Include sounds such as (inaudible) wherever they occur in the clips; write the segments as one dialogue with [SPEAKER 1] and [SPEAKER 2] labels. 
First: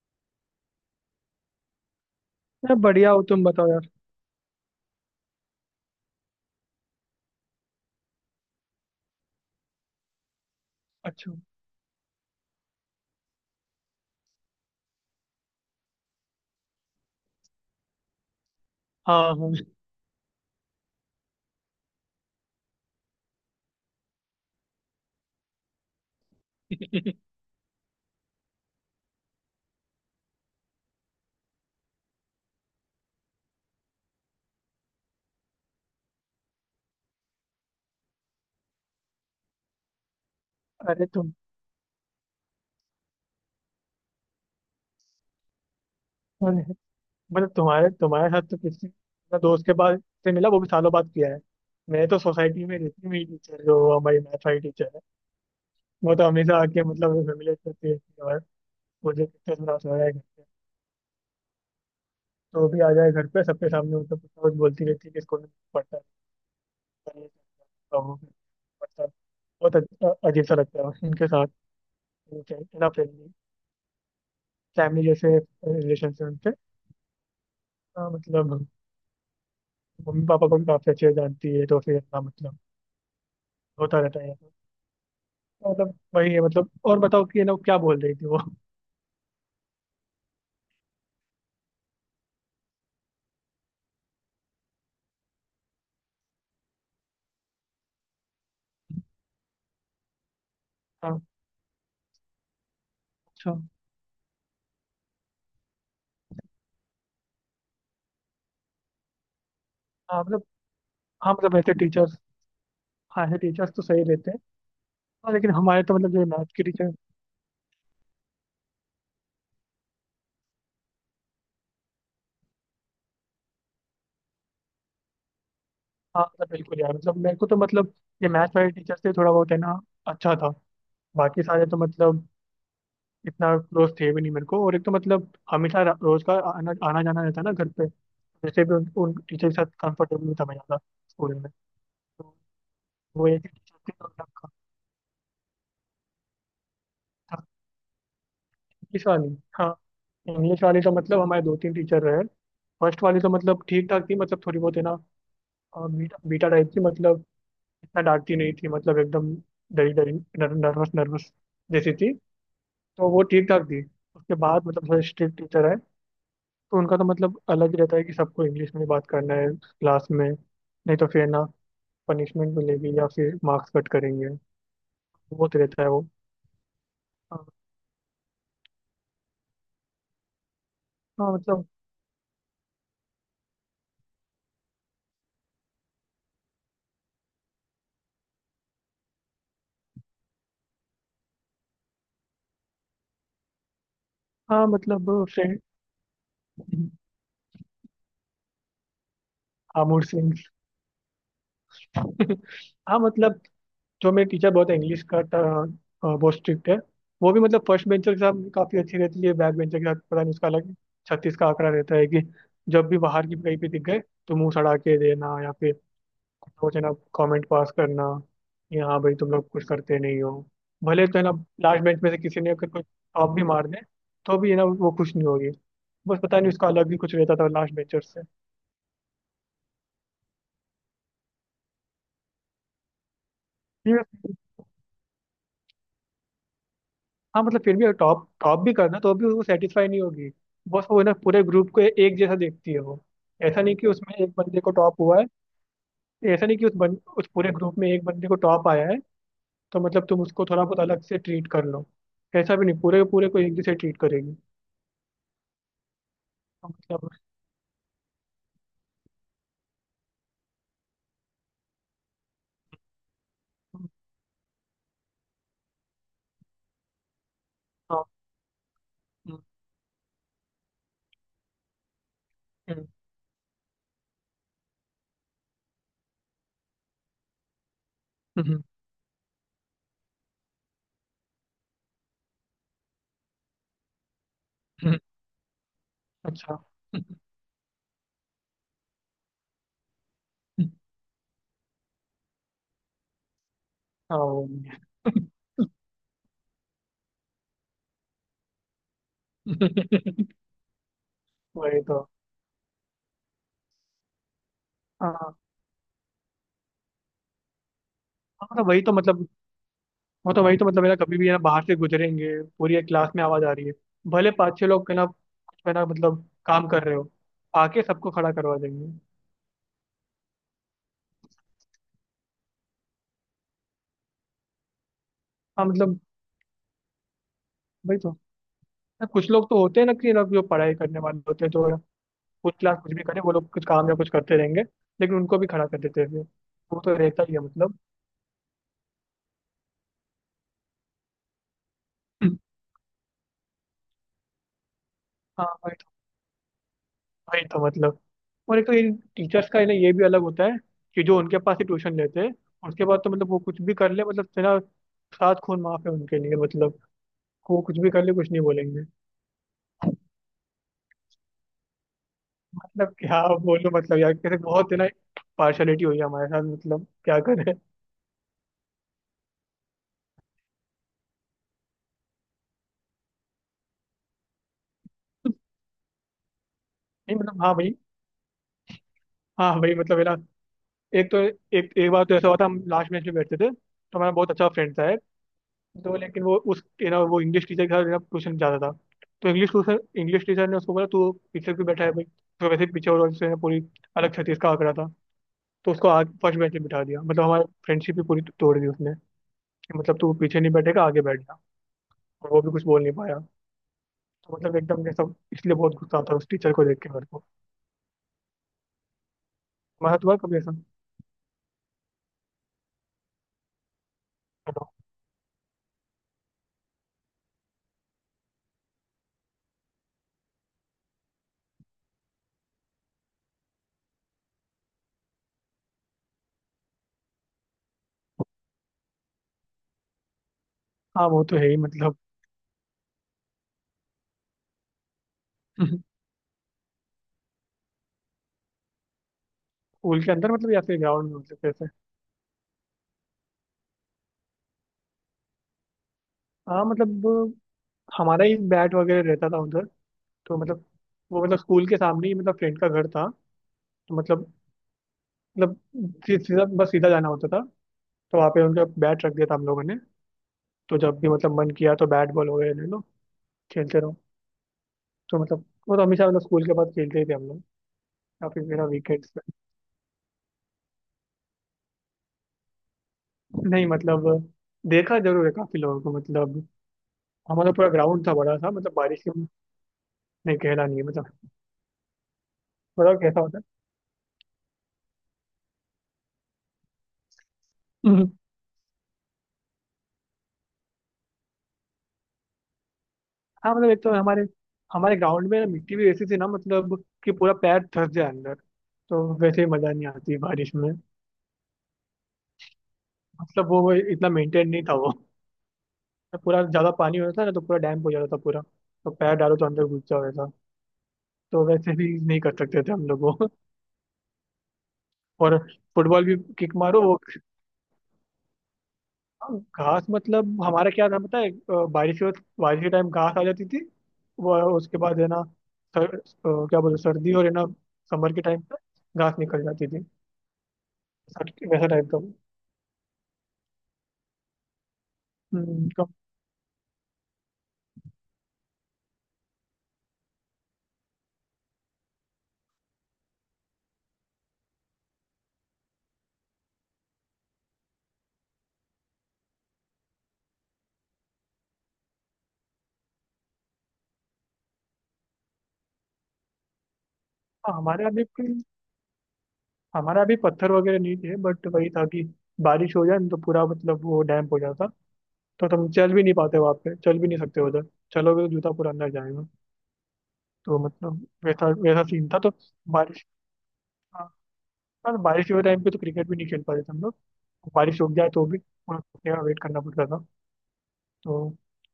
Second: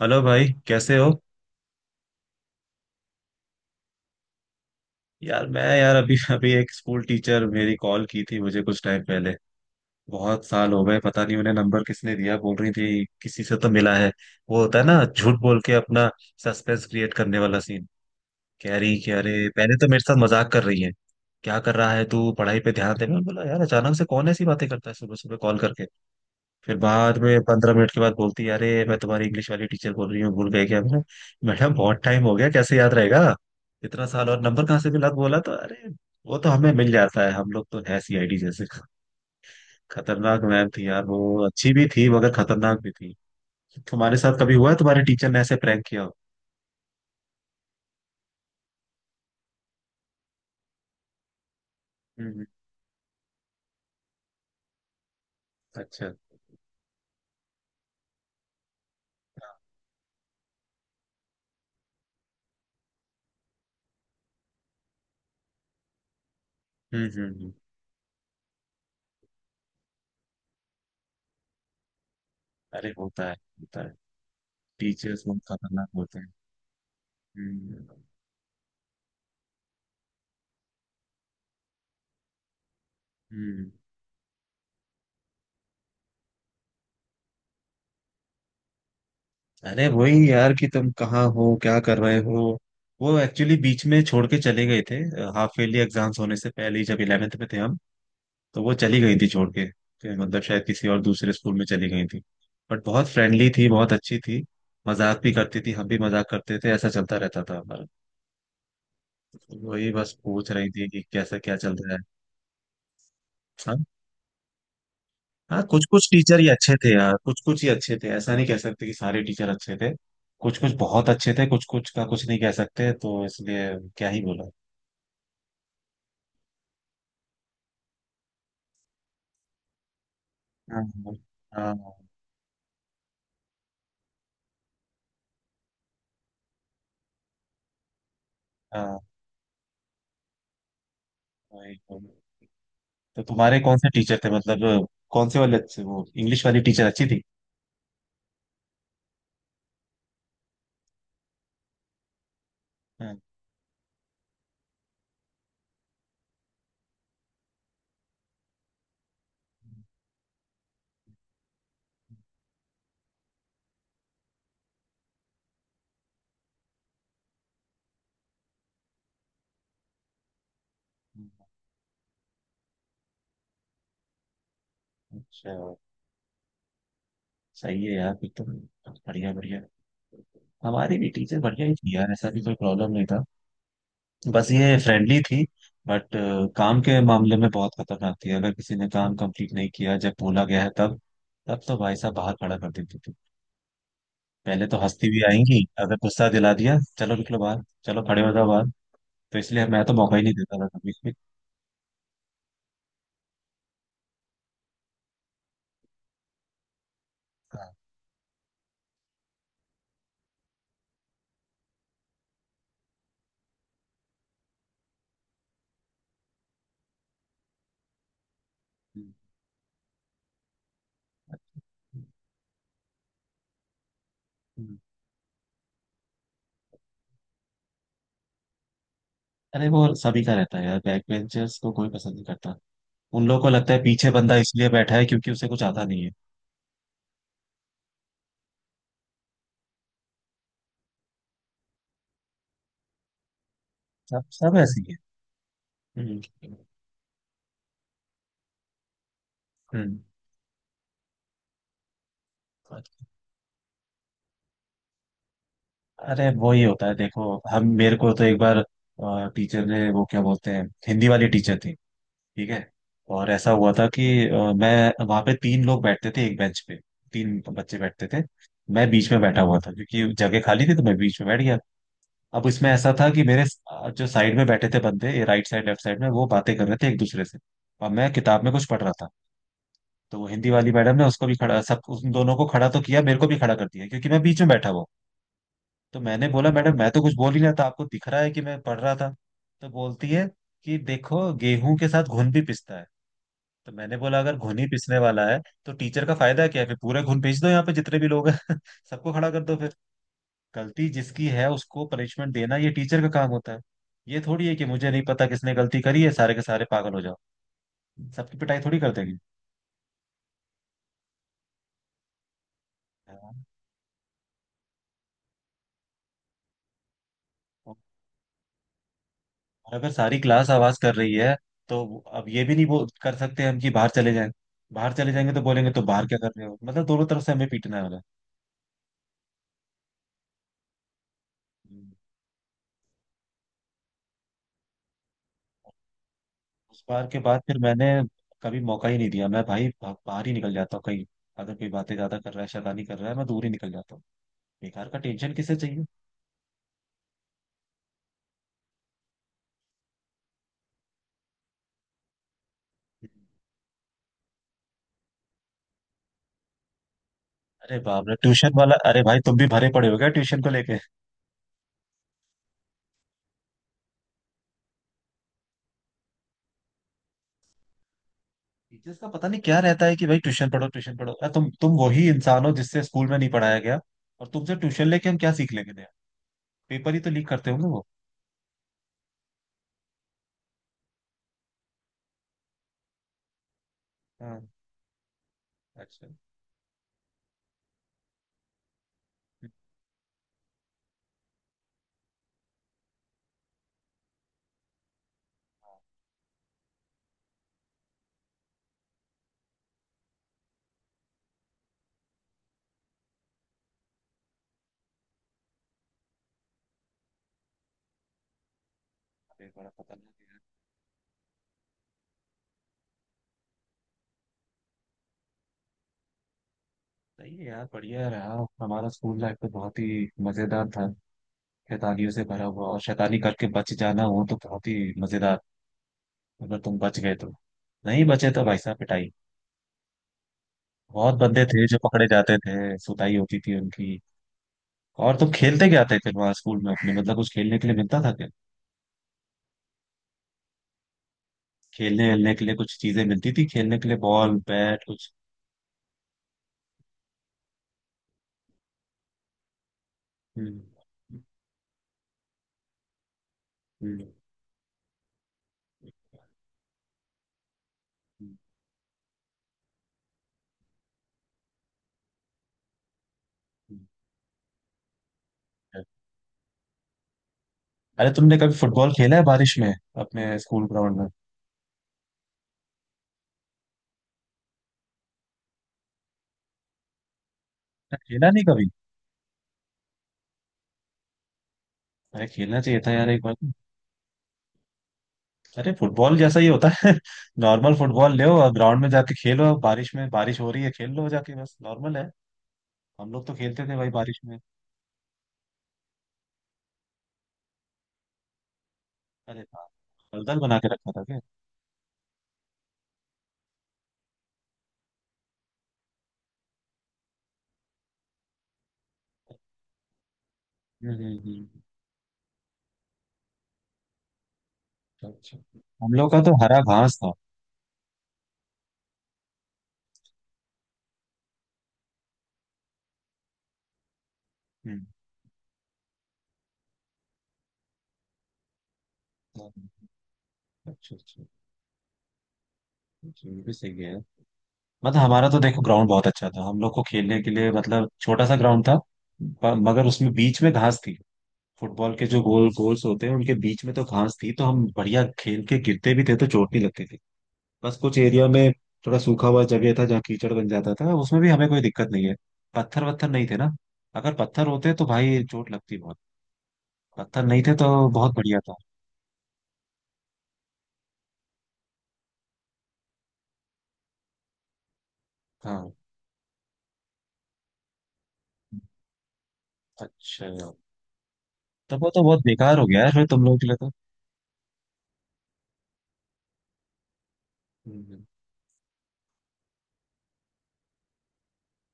[SPEAKER 1] Hello भाई, कैसे हो?
[SPEAKER 2] मैं बढ़िया हो तुम बताओ यार।
[SPEAKER 1] यार, मैं यार अभी अभी एक स्कूल टीचर मेरी कॉल की थी मुझे कुछ टाइम पहले। बहुत साल हो गए, पता
[SPEAKER 2] अच्छा
[SPEAKER 1] नहीं
[SPEAKER 2] हो।
[SPEAKER 1] उन्हें नंबर किसने दिया। बोल रही थी किसी से तो मिला है। वो होता है ना, झूठ बोल के अपना सस्पेंस क्रिएट करने वाला सीन। कह रही कि
[SPEAKER 2] हाँ
[SPEAKER 1] अरे
[SPEAKER 2] हाँ।
[SPEAKER 1] पहले तो मेरे साथ मजाक कर रही है। क्या कर रहा है तू, पढ़ाई पे ध्यान दे। मैं बोला यार, अचानक से कौन ऐसी बातें करता है सुबह सुबह कॉल करके। फिर बाद में 15 मिनट के बाद बोलती है, अरे मैं तुम्हारी इंग्लिश वाली टीचर बोल रही हूँ, भूल गए क्या? मैं, मैडम बहुत टाइम हो गया, कैसे याद रहेगा इतना साल, और नंबर कहाँ से मिला? तो बोला तो, अरे वो तो हमें मिल जाता है, हम लोग तो है सीआईडी जैसे। खतरनाक मैम थी यार
[SPEAKER 2] अरे
[SPEAKER 1] वो।
[SPEAKER 2] तुम।
[SPEAKER 1] अच्छी भी थी, मगर खतरनाक भी थी। तुम्हारे साथ कभी हुआ है तुम्हारे टीचर ने ऐसे प्रैंक किया हो?
[SPEAKER 2] मतलब तुम्हारे तुम्हारे साथ तो किसी मैं दोस्त के पास से मिला वो भी सालों बाद किया है। मेरे तो
[SPEAKER 1] हम्म हम्म,
[SPEAKER 2] सोसाइटी में रहती मेरी टीचर जो हमारी मैथ वाली टीचर है।
[SPEAKER 1] अच्छा।
[SPEAKER 2] वो तो हमेशा आके मतलब फैमिली करती रहती है और मुझे कितने थोड़ा सा है घर पे तो भी आ जाए घर पे सबके सामने मतलब कुछ ना कुछ बोलती रहती है कि स्कूल में पढ़ता है,
[SPEAKER 1] हम्म हम्म हम्म।
[SPEAKER 2] पढ़ता है, पढ़ता है, वो पढ़ता है। अजीब सा लगता है उनके साथ ना,
[SPEAKER 1] अरे होता
[SPEAKER 2] फ्रेंडली
[SPEAKER 1] है होता है।
[SPEAKER 2] फैमिली
[SPEAKER 1] टीचर्स
[SPEAKER 2] जैसे
[SPEAKER 1] बहुत खतरनाक
[SPEAKER 2] रिलेशन
[SPEAKER 1] होते
[SPEAKER 2] से
[SPEAKER 1] हैं।
[SPEAKER 2] उनसे।
[SPEAKER 1] हम्म
[SPEAKER 2] हाँ, मतलब मम्मी पापा को भी काफी अच्छे से जानती है तो फिर अपना मतलब
[SPEAKER 1] हम्म।
[SPEAKER 2] होता रहता है ये सब। तो मतलब वही है मतलब। और बताओ कि ये लोग क्या बोल रही थी वो।
[SPEAKER 1] अरे वही यार कि तुम कहाँ हो, क्या कर रहे हो। वो एक्चुअली बीच में छोड़ के चले गए थे। हाफ ईयरली एग्जाम्स होने से पहले ही, जब इलेवेंथ में थे हम, तो वो चली गई थी छोड़ के। फिर मतलब शायद किसी और
[SPEAKER 2] हाँ।
[SPEAKER 1] दूसरे स्कूल में चली गई थी। बट बहुत फ्रेंडली
[SPEAKER 2] अच्छा।
[SPEAKER 1] थी, बहुत अच्छी थी। मजाक भी करती थी, हम भी मजाक करते थे, ऐसा चलता रहता था हमारा। वही बस
[SPEAKER 2] हाँ मतलब
[SPEAKER 1] पूछ रही थी कि
[SPEAKER 2] हाँ
[SPEAKER 1] कैसा क्या
[SPEAKER 2] मतलब ऐसे
[SPEAKER 1] चल रहा है।
[SPEAKER 2] टीचर्स, हाँ ऐसे टीचर्स तो
[SPEAKER 1] हाँ?
[SPEAKER 2] सही रहते हैं। हाँ लेकिन
[SPEAKER 1] हाँ,
[SPEAKER 2] हमारे
[SPEAKER 1] कुछ
[SPEAKER 2] तो
[SPEAKER 1] कुछ
[SPEAKER 2] मतलब जो
[SPEAKER 1] टीचर ही
[SPEAKER 2] मैथ के
[SPEAKER 1] अच्छे थे
[SPEAKER 2] टीचर,
[SPEAKER 1] यार, कुछ कुछ ही अच्छे थे। ऐसा नहीं कह सकते कि सारे टीचर अच्छे थे। कुछ कुछ बहुत अच्छे थे, कुछ कुछ का कुछ नहीं कह सकते, तो इसलिए क्या ही बोला।
[SPEAKER 2] हाँ मतलब बिल्कुल यार मतलब मेरे को तो मतलब ये मैथ वाले टीचर से थोड़ा बहुत है ना अच्छा था।
[SPEAKER 1] हाँ
[SPEAKER 2] बाकी सारे तो
[SPEAKER 1] हाँ
[SPEAKER 2] मतलब इतना क्लोज थे भी नहीं मेरे को, और एक तो मतलब हमेशा रोज का आना आना जाना रहता ना घर पे। वैसे भी उन,
[SPEAKER 1] हाँ,
[SPEAKER 2] उन टीचर के साथ कंफर्टेबल नहीं था मैं ज़्यादा स्कूल में।
[SPEAKER 1] वही तो।
[SPEAKER 2] तो
[SPEAKER 1] तो
[SPEAKER 2] वो एक
[SPEAKER 1] तुम्हारे कौन
[SPEAKER 2] टीचर
[SPEAKER 1] से
[SPEAKER 2] थे तो
[SPEAKER 1] टीचर थे,
[SPEAKER 2] मतलब
[SPEAKER 1] मतलब कौन से वाले अच्छे? वो इंग्लिश वाली टीचर अच्छी थी?
[SPEAKER 2] इंग्लिश वाली, हाँ इंग्लिश वाली तो मतलब हमारे दो तीन टीचर रहे। फर्स्ट वाली
[SPEAKER 1] हाँ।
[SPEAKER 2] तो मतलब ठीक ठाक थी मतलब थोड़ी बहुत है ना, बीटा बीटा टाइप थी मतलब इतना डांटती नहीं थी मतलब एकदम डरी डरी, नर्वस नर्वस जैसी थी। तो वो ठीक ठाक थी। उसके बाद मतलब थोड़े स्ट्रिक्ट टीचर है तो उनका तो मतलब अलग ही रहता है कि सबको इंग्लिश में ही बात करना है क्लास में, नहीं तो फिर ना पनिशमेंट मिलेगी या फिर मार्क्स कट करेंगे।
[SPEAKER 1] अच्छा,
[SPEAKER 2] बहुत रहता है वो। हाँ।
[SPEAKER 1] सही है यार फिर तो। बढ़िया बढ़िया। हमारी भी
[SPEAKER 2] हाँ,
[SPEAKER 1] टीचर बढ़िया
[SPEAKER 2] मतलब
[SPEAKER 1] ही थी यार, ऐसा भी कोई प्रॉब्लम नहीं था। बस ये फ्रेंडली थी, बट काम के मामले में बहुत खतरनाक थी। अगर किसी ने काम कंप्लीट नहीं किया जब बोला गया है तब तब तो भाई साहब बाहर खड़ा कर देती थी। पहले
[SPEAKER 2] हाँ
[SPEAKER 1] तो हंसती
[SPEAKER 2] मतलब
[SPEAKER 1] भी
[SPEAKER 2] फ्रेंड,
[SPEAKER 1] आएंगी, अगर गुस्सा दिला दिया चलो निकलो बाहर, चलो खड़े हो जाओ बाहर। तो इसलिए मैं
[SPEAKER 2] हाँ
[SPEAKER 1] तो
[SPEAKER 2] मूड
[SPEAKER 1] मौका ही नहीं
[SPEAKER 2] स्विंग्स।
[SPEAKER 1] देता था कभी भी।
[SPEAKER 2] (laughs) हाँ मतलब जो मेरी टीचर बहुत इंग्लिश का बहुत स्ट्रिक्ट है। वो भी मतलब
[SPEAKER 1] हाँ।
[SPEAKER 2] फर्स्ट बेंचर के साथ काफ़ी अच्छी रहती है, बैक बेंचर के साथ पता नहीं उसका अलग छत्तीस का आंकड़ा रहता है कि जब भी बाहर की कहीं पे दिख गए तो मुंह सड़ा के देना या फिर कुछ है ना कॉमेंट पास करना कि हाँ भाई तुम लोग कुछ करते नहीं हो भले, तो है ना लास्ट बेंच में से किसी ने अगर कुछ टॉप भी मार दे तो भी है ना
[SPEAKER 1] हम्म।
[SPEAKER 2] वो खुश नहीं होगी। बस पता नहीं उसका अलग ही कुछ रहता था लास्ट बेंचर
[SPEAKER 1] अरे वो सभी का रहता है यार, बैक बेंचर्स को कोई पसंद नहीं करता। उन लोगों को लगता है
[SPEAKER 2] से।
[SPEAKER 1] पीछे बंदा इसलिए बैठा है क्योंकि उसे कुछ आता नहीं है।
[SPEAKER 2] हाँ मतलब फिर भी अगर टॉप टॉप भी करना तो भी वो सेटिस्फाई नहीं होगी। बस वो है ना पूरे ग्रुप को एक जैसा देखती है वो, ऐसा नहीं कि उसमें
[SPEAKER 1] सब
[SPEAKER 2] एक
[SPEAKER 1] सब
[SPEAKER 2] बंदे को
[SPEAKER 1] ऐसे ही है।
[SPEAKER 2] टॉप हुआ है। ऐसा
[SPEAKER 1] हम्म
[SPEAKER 2] नहीं कि उस पूरे ग्रुप में एक बंदे को टॉप आया है तो मतलब तुम उसको थोड़ा बहुत अलग से ट्रीट कर लो, ऐसा भी नहीं
[SPEAKER 1] हम्म।
[SPEAKER 2] पूरे पूरे को एक जैसे ट्रीट करेगी।
[SPEAKER 1] अरे वो ही
[SPEAKER 2] तो
[SPEAKER 1] होता है,
[SPEAKER 2] मतलब
[SPEAKER 1] देखो हम मेरे को तो एक बार टीचर ने, वो क्या बोलते हैं, हिंदी वाली टीचर थी, ठीक है, और ऐसा हुआ था कि मैं वहां पे तीन लोग बैठते थे एक बेंच पे, तीन बच्चे
[SPEAKER 2] हाँ।
[SPEAKER 1] बैठते थे। मैं बीच में
[SPEAKER 2] हम्म,
[SPEAKER 1] बैठा हुआ था क्योंकि जगह खाली थी तो मैं बीच में बैठ गया। अब इसमें
[SPEAKER 2] हम्म,
[SPEAKER 1] ऐसा था कि मेरे, जो साइड में बैठे थे बंदे, राइट साइड लेफ्ट साइड में, वो बातें कर रहे थे एक दूसरे से और मैं किताब में
[SPEAKER 2] हम्म,
[SPEAKER 1] कुछ पढ़ रहा था। तो वो हिंदी वाली मैडम ने उसको भी खड़ा, सब उन दोनों को खड़ा तो किया, मेरे को भी खड़ा कर दिया क्योंकि मैं बीच में बैठा हुआ हूँ।
[SPEAKER 2] हम्म,
[SPEAKER 1] तो मैंने बोला
[SPEAKER 2] अच्छा
[SPEAKER 1] मैडम मैं तो कुछ बोल ही रहा था, आपको दिख रहा है कि मैं पढ़ रहा था। तो बोलती है कि देखो गेहूं के साथ घुन भी पिसता है। तो मैंने
[SPEAKER 2] हाँ
[SPEAKER 1] बोला अगर
[SPEAKER 2] वो
[SPEAKER 1] घुन ही
[SPEAKER 2] भी है।
[SPEAKER 1] पिसने वाला है तो टीचर का फायदा क्या है? फिर पूरे घुन पीस दो, यहाँ पे जितने भी लोग हैं (laughs) सबको खड़ा कर दो फिर।
[SPEAKER 2] (laughs)
[SPEAKER 1] गलती जिसकी है
[SPEAKER 2] वही
[SPEAKER 1] उसको
[SPEAKER 2] तो।
[SPEAKER 1] पनिशमेंट देना ये टीचर का काम होता है। ये थोड़ी है कि मुझे नहीं
[SPEAKER 2] हाँ
[SPEAKER 1] पता
[SPEAKER 2] हाँ,
[SPEAKER 1] किसने गलती करी है, सारे के सारे पागल हो जाओ, सबकी पिटाई
[SPEAKER 2] मतलब
[SPEAKER 1] थोड़ी
[SPEAKER 2] वही
[SPEAKER 1] कर
[SPEAKER 2] तो
[SPEAKER 1] देंगे।
[SPEAKER 2] मतलब वो तो वही तो मतलब है ना कभी भी है ना बाहर से गुजरेंगे पूरी एक क्लास में
[SPEAKER 1] हाँ।
[SPEAKER 2] आवाज आ रही है, भले पाँच छह लोग है ना कुछ है ना मतलब काम कर रहे हो, आके सबको खड़ा करवा देंगे।
[SPEAKER 1] और अगर सारी क्लास आवाज कर रही है तो अब ये भी नहीं वो कर सकते हम कि बाहर चले जाएं। बाहर चले जाएंगे तो
[SPEAKER 2] हाँ
[SPEAKER 1] बोलेंगे तो
[SPEAKER 2] मतलब
[SPEAKER 1] बाहर क्या कर रहे हो, मतलब दोनों तरफ से हमें पीटना
[SPEAKER 2] वही
[SPEAKER 1] होगा।
[SPEAKER 2] तो, ना कुछ लोग तो होते हैं ना कि ना जो पढ़ाई करने वाले होते हैं तो
[SPEAKER 1] हम्म।
[SPEAKER 2] कुछ क्लास कुछ भी करें वो लोग कुछ काम या कुछ करते रहेंगे, लेकिन उनको भी खड़ा कर देते हैं फिर। वो
[SPEAKER 1] उस
[SPEAKER 2] तो
[SPEAKER 1] बार के
[SPEAKER 2] रहता ही
[SPEAKER 1] बाद
[SPEAKER 2] है
[SPEAKER 1] फिर
[SPEAKER 2] मतलब।
[SPEAKER 1] मैंने कभी मौका ही नहीं दिया। मैं भाई बाहर ही निकल जाता हूँ कहीं, अगर कोई बातें ज्यादा कर
[SPEAKER 2] हम्म,
[SPEAKER 1] रहा है शैतानी कर रहा है मैं दूर ही निकल जाता हूँ। बेकार का टेंशन
[SPEAKER 2] हाँ
[SPEAKER 1] किसे
[SPEAKER 2] वही
[SPEAKER 1] चाहिए।
[SPEAKER 2] तो, वही तो मतलब और एक तो इन टीचर्स का है ना ये भी अलग होता है कि जो उनके पास ही ट्यूशन लेते हैं उसके बाद तो मतलब वो कुछ भी कर ले मतलब है ना सात खून माफ है उनके लिए मतलब को
[SPEAKER 1] अरे
[SPEAKER 2] कुछ भी कर
[SPEAKER 1] बाप
[SPEAKER 2] ले
[SPEAKER 1] रे,
[SPEAKER 2] कुछ नहीं
[SPEAKER 1] ट्यूशन वाला!
[SPEAKER 2] बोलेंगे।
[SPEAKER 1] अरे भाई, तुम भी भरे पड़े हो क्या ट्यूशन को लेके?
[SPEAKER 2] मतलब क्या बोलूं मतलब यार कैसे बहुत है ना पार्शलिटी हुई है हमारे साथ मतलब क्या करें। (laughs)
[SPEAKER 1] टीचर्स का पता नहीं क्या रहता है कि भाई ट्यूशन पढ़ो ट्यूशन पढ़ो। अरे तुम वही इंसान हो जिससे स्कूल में नहीं पढ़ाया गया, और तुमसे ट्यूशन लेके हम क्या सीख लेंगे? पेपर ही तो
[SPEAKER 2] नहीं
[SPEAKER 1] लीक
[SPEAKER 2] मतलब
[SPEAKER 1] करते
[SPEAKER 2] हाँ
[SPEAKER 1] होंगे
[SPEAKER 2] भाई,
[SPEAKER 1] वो।
[SPEAKER 2] हाँ भाई मतलब है ना एक तो एक एक बार तो ऐसा हुआ था हम लास्ट बेंच में बैठते थे तो हमारा बहुत
[SPEAKER 1] हाँ।
[SPEAKER 2] अच्छा फ्रेंड था एक। तो
[SPEAKER 1] अच्छा।
[SPEAKER 2] लेकिन वो उस है ना वो इंग्लिश टीचर के साथ है ना ट्यूशन जाता था तो इंग्लिश ट्यूशन इंग्लिश टीचर ने उसको बोला तू पीछे क्यों बैठा है भाई। तो वैसे ही पीछे और उससे है ना पूरी अलग छत्तीस का आंकड़ा था। तो
[SPEAKER 1] हाँ,
[SPEAKER 2] उसको आगे फर्स्ट बेंच में बिठा दिया मतलब हमारी फ्रेंडशिप भी पूरी तोड़ दी उसने कि मतलब तू पीछे नहीं बैठेगा आगे बैठ जा, और वो भी कुछ बोल नहीं पाया। तो मतलब एकदम ये सब इसलिए बहुत गुस्सा आता है उस टीचर को देख के मेरे को।
[SPEAKER 1] अरे बड़ा पता
[SPEAKER 2] तुम्हारा
[SPEAKER 1] लग
[SPEAKER 2] हुआ कभी
[SPEAKER 1] गया।
[SPEAKER 2] ऐसा? हेलो?
[SPEAKER 1] सही है यार, बढ़िया रहा। हमारा स्कूल लाइफ तो बहुत ही मजेदार था। शैतानियों से भरा हुआ, और शैतानी करके बच जाना हो तो बहुत ही मजेदार, अगर तुम बच गए तो। नहीं बचे तो भाई साहब पिटाई।
[SPEAKER 2] हाँ
[SPEAKER 1] बहुत
[SPEAKER 2] वो तो
[SPEAKER 1] बंदे
[SPEAKER 2] है ही
[SPEAKER 1] थे जो
[SPEAKER 2] मतलब।
[SPEAKER 1] पकड़े जाते थे, सुताई होती थी उनकी। और तुम खेलते क्या थे फिर वहां स्कूल में अपने, मतलब कुछ खेलने के लिए मिलता था क्या?
[SPEAKER 2] स्कूल के अंदर मतलब या फिर ग्राउंड में मतलब कैसे?
[SPEAKER 1] खेलने खेलने के लिए कुछ चीजें मिलती थी खेलने के लिए, बॉल बैट कुछ?
[SPEAKER 2] हाँ मतलब हमारा ही बैट वगैरह रहता था उधर। तो
[SPEAKER 1] हम्म
[SPEAKER 2] मतलब वो मतलब स्कूल के सामने ही मतलब फ्रेंड का घर था
[SPEAKER 1] हम्म
[SPEAKER 2] तो
[SPEAKER 1] हम्म,
[SPEAKER 2] मतलब मतलब सीधा बस सीधा जाना होता था। तो वहाँ
[SPEAKER 1] हम्म,
[SPEAKER 2] पे उनका बैट रख दिया था हम लोगों ने तो जब भी मतलब मन किया तो बैट बॉल वगैरह ले लो खेलते
[SPEAKER 1] हम्म।
[SPEAKER 2] रहो। तो मतलब वो तो हमेशा मतलब स्कूल के बाद खेलते ही थे हम लोग,
[SPEAKER 1] अरे
[SPEAKER 2] या
[SPEAKER 1] तुमने
[SPEAKER 2] फिर
[SPEAKER 1] कभी
[SPEAKER 2] मेरा
[SPEAKER 1] फुटबॉल
[SPEAKER 2] वीकेंड्स।
[SPEAKER 1] खेला है बारिश में, अपने स्कूल ग्राउंड में?
[SPEAKER 2] नहीं मतलब देखा जरूर है काफी लोगों को मतलब हमारा पूरा
[SPEAKER 1] अरे
[SPEAKER 2] ग्राउंड था
[SPEAKER 1] खेला
[SPEAKER 2] बड़ा
[SPEAKER 1] नहीं
[SPEAKER 2] सा
[SPEAKER 1] कभी?
[SPEAKER 2] मतलब बारिश के। नहीं कहला नहीं है मतलब।
[SPEAKER 1] अरे खेलना चाहिए था
[SPEAKER 2] बताओ
[SPEAKER 1] यार
[SPEAKER 2] कैसा
[SPEAKER 1] एक बार।
[SPEAKER 2] होता है?
[SPEAKER 1] अरे फुटबॉल जैसा ही होता है (laughs) नॉर्मल
[SPEAKER 2] हम्म,
[SPEAKER 1] फुटबॉल ले और ग्राउंड में जाके खेलो बारिश में, बारिश हो रही है खेल लो जाके, बस नॉर्मल है। हम लोग तो
[SPEAKER 2] हाँ
[SPEAKER 1] खेलते
[SPEAKER 2] मतलब
[SPEAKER 1] थे
[SPEAKER 2] एक
[SPEAKER 1] भाई
[SPEAKER 2] तो
[SPEAKER 1] बारिश
[SPEAKER 2] हमारे
[SPEAKER 1] में।
[SPEAKER 2] हमारे ग्राउंड में ना मिट्टी भी ऐसी थी ना मतलब कि पूरा पैर धंस जाए अंदर, तो
[SPEAKER 1] अरे
[SPEAKER 2] वैसे ही
[SPEAKER 1] हाँ,
[SPEAKER 2] मजा नहीं आती
[SPEAKER 1] दलदल
[SPEAKER 2] बारिश
[SPEAKER 1] बना के
[SPEAKER 2] में।
[SPEAKER 1] रखा था क्या?
[SPEAKER 2] मतलब वो इतना मेंटेन नहीं था वो। पूरा ज्यादा पानी होता था ना तो पूरा डैम हो जाता था पूरा, तो पैर डालो तो अंदर घुस जाओ ऐसा।
[SPEAKER 1] हम्म हम्म,
[SPEAKER 2] तो
[SPEAKER 1] हम्म,
[SPEAKER 2] वैसे भी नहीं कर सकते थे हम लोग वो,
[SPEAKER 1] अच्छा।
[SPEAKER 2] और
[SPEAKER 1] हम
[SPEAKER 2] फुटबॉल
[SPEAKER 1] लोग
[SPEAKER 2] भी
[SPEAKER 1] का तो
[SPEAKER 2] किक
[SPEAKER 1] हरा
[SPEAKER 2] मारो
[SPEAKER 1] घास
[SPEAKER 2] वो।
[SPEAKER 1] था।
[SPEAKER 2] हाँ, घास मतलब हमारा क्या था पता है बारिश हो, बारिश के टाइम घास आ जाती थी, वो उसके
[SPEAKER 1] हम्म।
[SPEAKER 2] बाद है ना सर, अ, क्या बोलते हैं, सर्दी और है ना, समर के टाइम पे घास निकल जाती थी।
[SPEAKER 1] अच्छा अच्छा।
[SPEAKER 2] वैसा टाइप का वो।
[SPEAKER 1] अच्छा, ये भी सही है। मतलब हमारा तो देखो
[SPEAKER 2] तो
[SPEAKER 1] ग्राउंड बहुत अच्छा था हम लोग को खेलने के लिए, मतलब छोटा सा ग्राउंड था, मगर उसमें बीच में घास थी। फुटबॉल के जो गोल गोल्स होते हैं उनके बीच में तो घास थी, तो हम बढ़िया खेल के गिरते भी थे तो चोट नहीं लगती थी। बस कुछ एरिया में थोड़ा सूखा हुआ जगह था जहाँ कीचड़ बन जाता था, उसमें भी हमें कोई दिक्कत नहीं है। पत्थर वत्थर नहीं थे ना, अगर पत्थर होते तो भाई चोट लगती बहुत। पत्थर नहीं थे
[SPEAKER 2] हाँ, हमारे
[SPEAKER 1] तो
[SPEAKER 2] अभी भी-
[SPEAKER 1] बहुत बढ़िया
[SPEAKER 2] कोई-
[SPEAKER 1] था।
[SPEAKER 2] हमारा अभी पत्थर वगैरह नहीं थे, बट वही था कि बारिश हो जाए न तो पूरा मतलब वो डैम्प हो जाता। तो तुम
[SPEAKER 1] हाँ।
[SPEAKER 2] चल भी नहीं पाते वहाँ पे, चल भी नहीं सकते उधर, चलोगे तो जूता पूरा अंदर जाएगा।
[SPEAKER 1] अच्छा,
[SPEAKER 2] तो मतलब वैसा
[SPEAKER 1] तब
[SPEAKER 2] वैसा
[SPEAKER 1] वो तो
[SPEAKER 2] सीन था
[SPEAKER 1] बहुत
[SPEAKER 2] तो।
[SPEAKER 1] बेकार हो गया है
[SPEAKER 2] बारिश,
[SPEAKER 1] फिर तुम लोगों के लिए तो।
[SPEAKER 2] हाँ हाँ, तो बारिश के टाइम पे तो क्रिकेट भी नहीं खेल पाते थे हम लोग, बारिश रुक
[SPEAKER 1] हम्म,
[SPEAKER 2] जाए तो भी उन्हें रुकने का वेट करना पड़ता था। तो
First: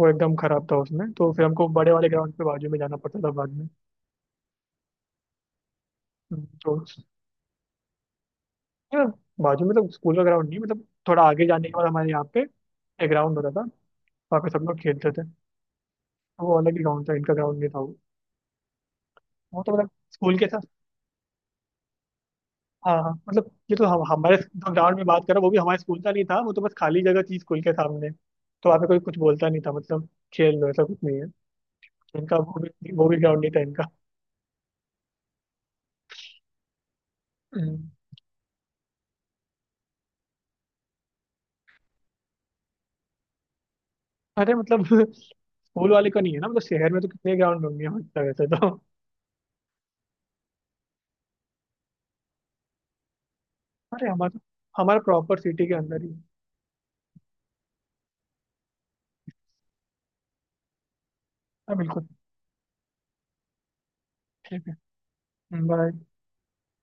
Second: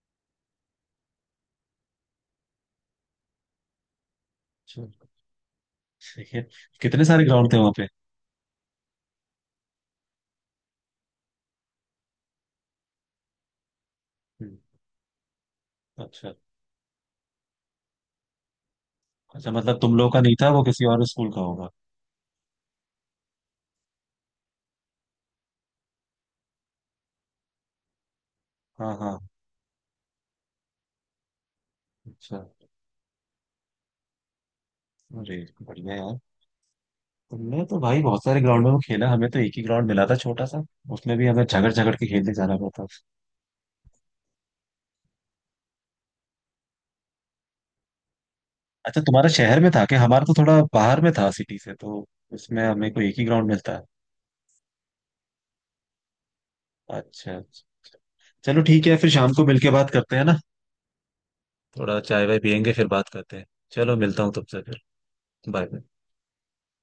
[SPEAKER 2] वो एकदम खराब था, उसमें तो फिर हमको बड़े वाले ग्राउंड पे बाजू में जाना पड़ता था बाद में।
[SPEAKER 1] अच्छा, ठीक है।
[SPEAKER 2] तो
[SPEAKER 1] कितने सारे ग्राउंड थे वहाँ पे?
[SPEAKER 2] या, बाजू में मतलब स्कूल का ग्राउंड नहीं मतलब थोड़ा आगे जाने के बाद हमारे यहाँ पे एक ग्राउंड होता था, वहाँ पे
[SPEAKER 1] हम्म,
[SPEAKER 2] सब लोग खेलते थे।
[SPEAKER 1] अच्छा
[SPEAKER 2] तो वो अलग ही ग्राउंड था, इनका ग्राउंड नहीं था वो।
[SPEAKER 1] अच्छा,
[SPEAKER 2] वो तो
[SPEAKER 1] मतलब
[SPEAKER 2] मतलब
[SPEAKER 1] तुम लोग का नहीं
[SPEAKER 2] स्कूल के
[SPEAKER 1] था वो,
[SPEAKER 2] साथ,
[SPEAKER 1] किसी और स्कूल का होगा।
[SPEAKER 2] हाँ हाँ मतलब ये तो हम हमारे जो ग्राउंड में बात कर रहा हूँ वो भी हमारे स्कूल का नहीं था, वो तो बस खाली जगह थी स्कूल के सामने, तो वहाँ पे
[SPEAKER 1] हाँ
[SPEAKER 2] कोई
[SPEAKER 1] हाँ।
[SPEAKER 2] कुछ बोलता नहीं था मतलब खेल लो, ऐसा कुछ नहीं है। इनका
[SPEAKER 1] अच्छा।
[SPEAKER 2] वो भी ग्राउंड नहीं था इनका।
[SPEAKER 1] अरे बढ़िया यार, हमने तो
[SPEAKER 2] हम्म।
[SPEAKER 1] भाई बहुत सारे ग्राउंडों में खेला, हमें तो एक ही ग्राउंड मिला था छोटा सा। उसमें भी हमें झगड़ झगड़ के खेलने जाना पड़ता था।
[SPEAKER 2] अरे मतलब। (laughs) स्कूल वाले का नहीं है ना मतलब शहर में तो कितने ग्राउंड होंगे मतलब वैसे तो,
[SPEAKER 1] अच्छा तुम्हारा शहर में था कि? हमारा तो थोड़ा बाहर में था सिटी से, तो उसमें हमें को एक ही ग्राउंड मिलता है।
[SPEAKER 2] अरे हमारा हमारा प्रॉपर सिटी के अंदर ही है।
[SPEAKER 1] अच्छा अच्छा। चलो ठीक है, फिर शाम को मिलके बात करते हैं ना।
[SPEAKER 2] हाँ
[SPEAKER 1] थोड़ा
[SPEAKER 2] बिल्कुल।
[SPEAKER 1] चाय वाय पियेंगे फिर बात करते हैं। चलो मिलता हूँ तुमसे
[SPEAKER 2] ठीक है।
[SPEAKER 1] फिर। बाय।
[SPEAKER 2] बाय।